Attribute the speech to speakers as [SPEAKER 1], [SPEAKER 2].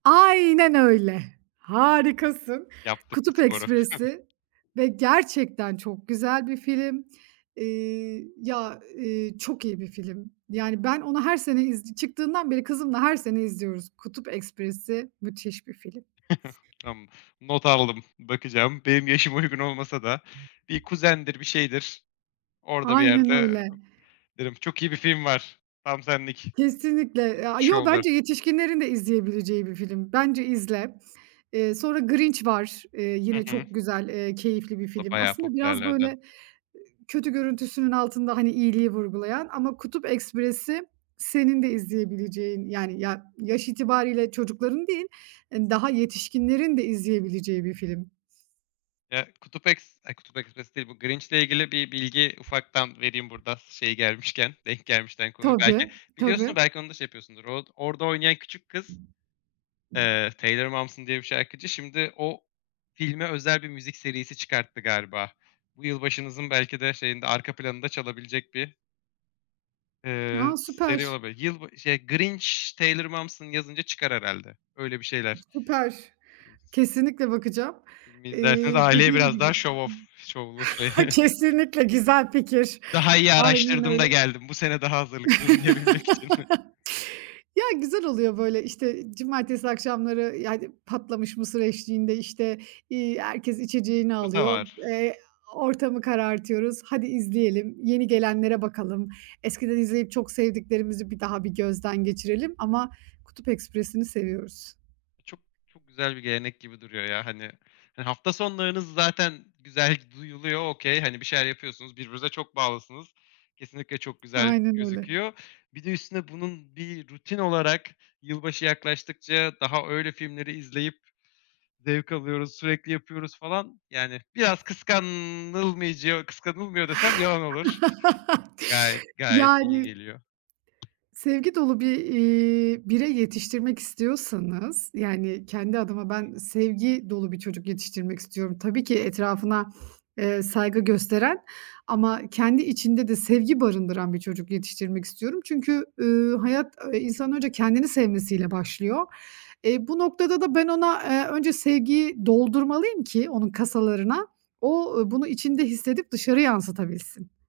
[SPEAKER 1] Aynen öyle. Harikasın.
[SPEAKER 2] Yaptık bu
[SPEAKER 1] Kutup
[SPEAKER 2] sporu.
[SPEAKER 1] Ekspresi ve gerçekten çok güzel bir film. Iıı, ya, ııı, çok iyi bir film. Yani, ben onu her sene iz çıktığından beri kızımla her sene izliyoruz. Kutup Ekspresi müthiş bir film. S
[SPEAKER 2] Tamam, not aldım, bakacağım. Benim yaşıma uygun olmasa da bir kuzendir, bir şeydir. Orada bir
[SPEAKER 1] Aynen
[SPEAKER 2] yerde
[SPEAKER 1] öyle.
[SPEAKER 2] derim, "Çok iyi bir film var. Tam senlik."
[SPEAKER 1] Kesinlikle. E aaa, yo,
[SPEAKER 2] [unintelligible]
[SPEAKER 1] bence yetişkinlerin de izleyebileceği bir film. Bence izle. Eee, sonra Grinch var. Eee,
[SPEAKER 2] Hı
[SPEAKER 1] yine
[SPEAKER 2] hı.
[SPEAKER 1] çok güzel, eee, keyifli bir
[SPEAKER 2] O,
[SPEAKER 1] film.
[SPEAKER 2] bayağı
[SPEAKER 1] Aslında biraz, böyle,
[SPEAKER 2] popülerlerden.
[SPEAKER 1] ııı, kötü görüntüsünün altında, hani, iyiliği vurgulayan ama Kutup Ekspresi senin de izleyebileceğin, yani ya yaş itibariyle çocukların değil daha, ııı, yetişkinlerin de izleyebileceği bir film.
[SPEAKER 2] Eee, Kutup Eks A, Kutup Ekspresi değil, bu Grinch ile ilgili bir bilgi ufaktan vereyim burada s şey gelmişken, denk gelmişken konuyu. Belki
[SPEAKER 1] Tabii,
[SPEAKER 2] biliyorsundur,
[SPEAKER 1] tabii.
[SPEAKER 2] belki onu da şey yapıyorsundur. Or orada oynayan küçük kız, eee, Taylor Momsen diye bir şarkıcı, şimdi o filme özel bir müzik serisi çıkarttı galiba. Bu yılbaşımızın belki de şeyinde, arka planında çalabilecek bir ııı,
[SPEAKER 1] A,
[SPEAKER 2] seri
[SPEAKER 1] süper.
[SPEAKER 2] olabilir. Yılba şey "Grinch Taylor Momsen" yazınca çıkar herhâlde. Öyle bir şeyler.
[SPEAKER 1] Süper.
[SPEAKER 2] [unintelligible]
[SPEAKER 1] Kesinlikle bakacağım.
[SPEAKER 2] Filmi
[SPEAKER 1] Eee,
[SPEAKER 2] izlersiniz aileye
[SPEAKER 1] dediğim
[SPEAKER 2] biraz
[SPEAKER 1] gibi
[SPEAKER 2] daha show-off şovlu şey.
[SPEAKER 1] Kesinlikle güzel fikir.
[SPEAKER 2] Daha iyi
[SPEAKER 1] Aynen
[SPEAKER 2] araştırdım da
[SPEAKER 1] öyle.
[SPEAKER 2] geldim. Bu sene daha hazırlıklıyım diyebilmek için.
[SPEAKER 1] Ya, güzel oluyor, böyle, işte, cumartesi akşamları, yani, patlamış mısır eşliğinde, işte, iii, herkes içeceğini
[SPEAKER 2] [unintelligible] Da
[SPEAKER 1] alıyor,
[SPEAKER 2] var.
[SPEAKER 1] eee, ortamı karartıyoruz. "Hadi izleyelim, yeni gelenlere bakalım. Eskiden izleyip çok sevdiklerimizi bir daha bir gözden geçirelim." Ama Kutup Ekspresi'ni seviyoruz.
[SPEAKER 2] İ çok, çok güzel bir gelenek gibi duruyor ya hani. Ha hafta sonlarınız zaten güzel g duyuluyor. Okay, hani, bir şeyler yapıyorsunuz, birbirinize çok bağlısınız. Kesinlikle çok güzel
[SPEAKER 1] Aynen öyle.
[SPEAKER 2] gözüküyor. Bir de üstüne bunun bir rutin olarak, "Yılbaşı yaklaştıkça daha öyle filmleri izleyip zevk alıyoruz sürekli yapıyoruz." falan. Yani biraz kıskanılmayacağı kıskanılmıyor desem yalan olur. Gayet, gayet
[SPEAKER 1] Yani
[SPEAKER 2] iyi geliyor.
[SPEAKER 1] sevgi dolu bir, iii, birey yetiştirmek istiyorsanız, yani, kendi adıma ben
[SPEAKER 2] Peki.
[SPEAKER 1] sevgi dolu bir çocuk yetiştirmek istiyorum. Tabii ki etrafına, eee, saygı gösteren ama kendi içinde de sevgi barındıran bir çocuk yetiştirmek istiyorum. Çünkü, ııı, hayat, ııı, insanın önce kendini sevmesi ile başlıyor. Eee, bu noktada da ben ona, eee, önce sevgiyi doldurmalıyım ki onun kasalarına, o, ııı, bunu içinde hissedip dışarı yansıtabilsin.